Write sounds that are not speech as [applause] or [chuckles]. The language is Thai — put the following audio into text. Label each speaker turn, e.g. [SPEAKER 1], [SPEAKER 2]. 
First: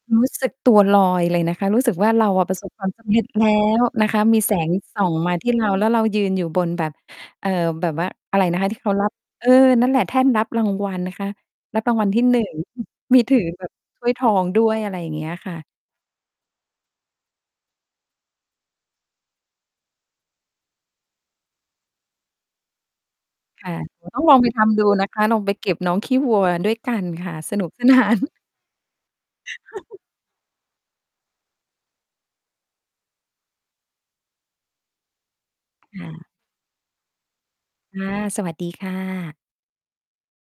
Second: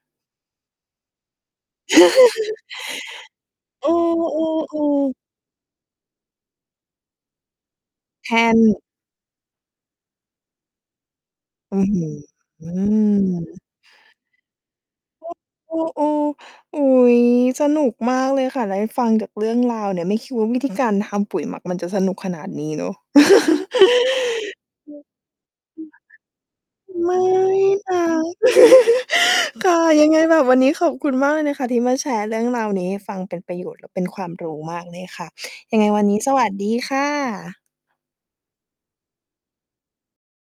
[SPEAKER 1] รู้สึกตัวลอยเลยนะคะ รู้สึกว่า เราอะ ประ
[SPEAKER 2] [chuckles]
[SPEAKER 1] สบความสำเร็จแล้ว
[SPEAKER 2] เอ
[SPEAKER 1] นะคะ มี แสง ส
[SPEAKER 2] อ
[SPEAKER 1] ่อ
[SPEAKER 2] ๆ ๆ
[SPEAKER 1] งมาที่เรา แล้วเรายืนอยู่บนแบบ เอ่อ แบบว่า
[SPEAKER 2] แท
[SPEAKER 1] อะไร
[SPEAKER 2] ่
[SPEAKER 1] น
[SPEAKER 2] น
[SPEAKER 1] ะคะ ที่เขา รับ เออ นั่นแหละ แท่นรับรางวัลนะคะ
[SPEAKER 2] อ
[SPEAKER 1] ร
[SPEAKER 2] ื
[SPEAKER 1] ั
[SPEAKER 2] ้
[SPEAKER 1] บ
[SPEAKER 2] อ
[SPEAKER 1] รา
[SPEAKER 2] ฮ
[SPEAKER 1] ง
[SPEAKER 2] ื
[SPEAKER 1] วัล
[SPEAKER 2] อ
[SPEAKER 1] ที่ 1 [chuckles] มี ถือแบบ ถ้วยทองด้วย อะไรอย่างเงี้ยค่ะ
[SPEAKER 2] เออ ๆ ๆ อุ๊ย สนุกมากเลยค่ะ ได้ฟังจากเรื่องราวเนี่ย ไม่คิดว่าวิธี การทำปุ๋ยหมักมันจะสนุกขนาดนี้เนาะ
[SPEAKER 1] ค
[SPEAKER 2] [chuckles]
[SPEAKER 1] ่ะ แต่ต้องลองไปทำดู
[SPEAKER 2] จ
[SPEAKER 1] นะคะ ลองไปเก็บน้องขี้วัวด้วยก
[SPEAKER 2] ริ
[SPEAKER 1] ั
[SPEAKER 2] ง
[SPEAKER 1] น
[SPEAKER 2] เหรอ
[SPEAKER 1] ค่
[SPEAKER 2] ค
[SPEAKER 1] ะ
[SPEAKER 2] ะ? ไ
[SPEAKER 1] ส
[SPEAKER 2] ม
[SPEAKER 1] นุ
[SPEAKER 2] ่
[SPEAKER 1] ก ส
[SPEAKER 2] น
[SPEAKER 1] น
[SPEAKER 2] ะ
[SPEAKER 1] าน
[SPEAKER 2] [chuckles] ค่ะ
[SPEAKER 1] [chuckles]
[SPEAKER 2] ยังไงแบบวันนี้ขอบคุณมากเลยนะคะที่มาแชร์เรื่องราวนี้ให้ฟัง เป็นประโยชน์และเป็นความรู้มากเลยค่ะ ยังไงว
[SPEAKER 1] ค
[SPEAKER 2] ัน
[SPEAKER 1] ่
[SPEAKER 2] นี้
[SPEAKER 1] ะ
[SPEAKER 2] สวัสดีค่ะ
[SPEAKER 1] ค่ะ สวัสดีค่ะ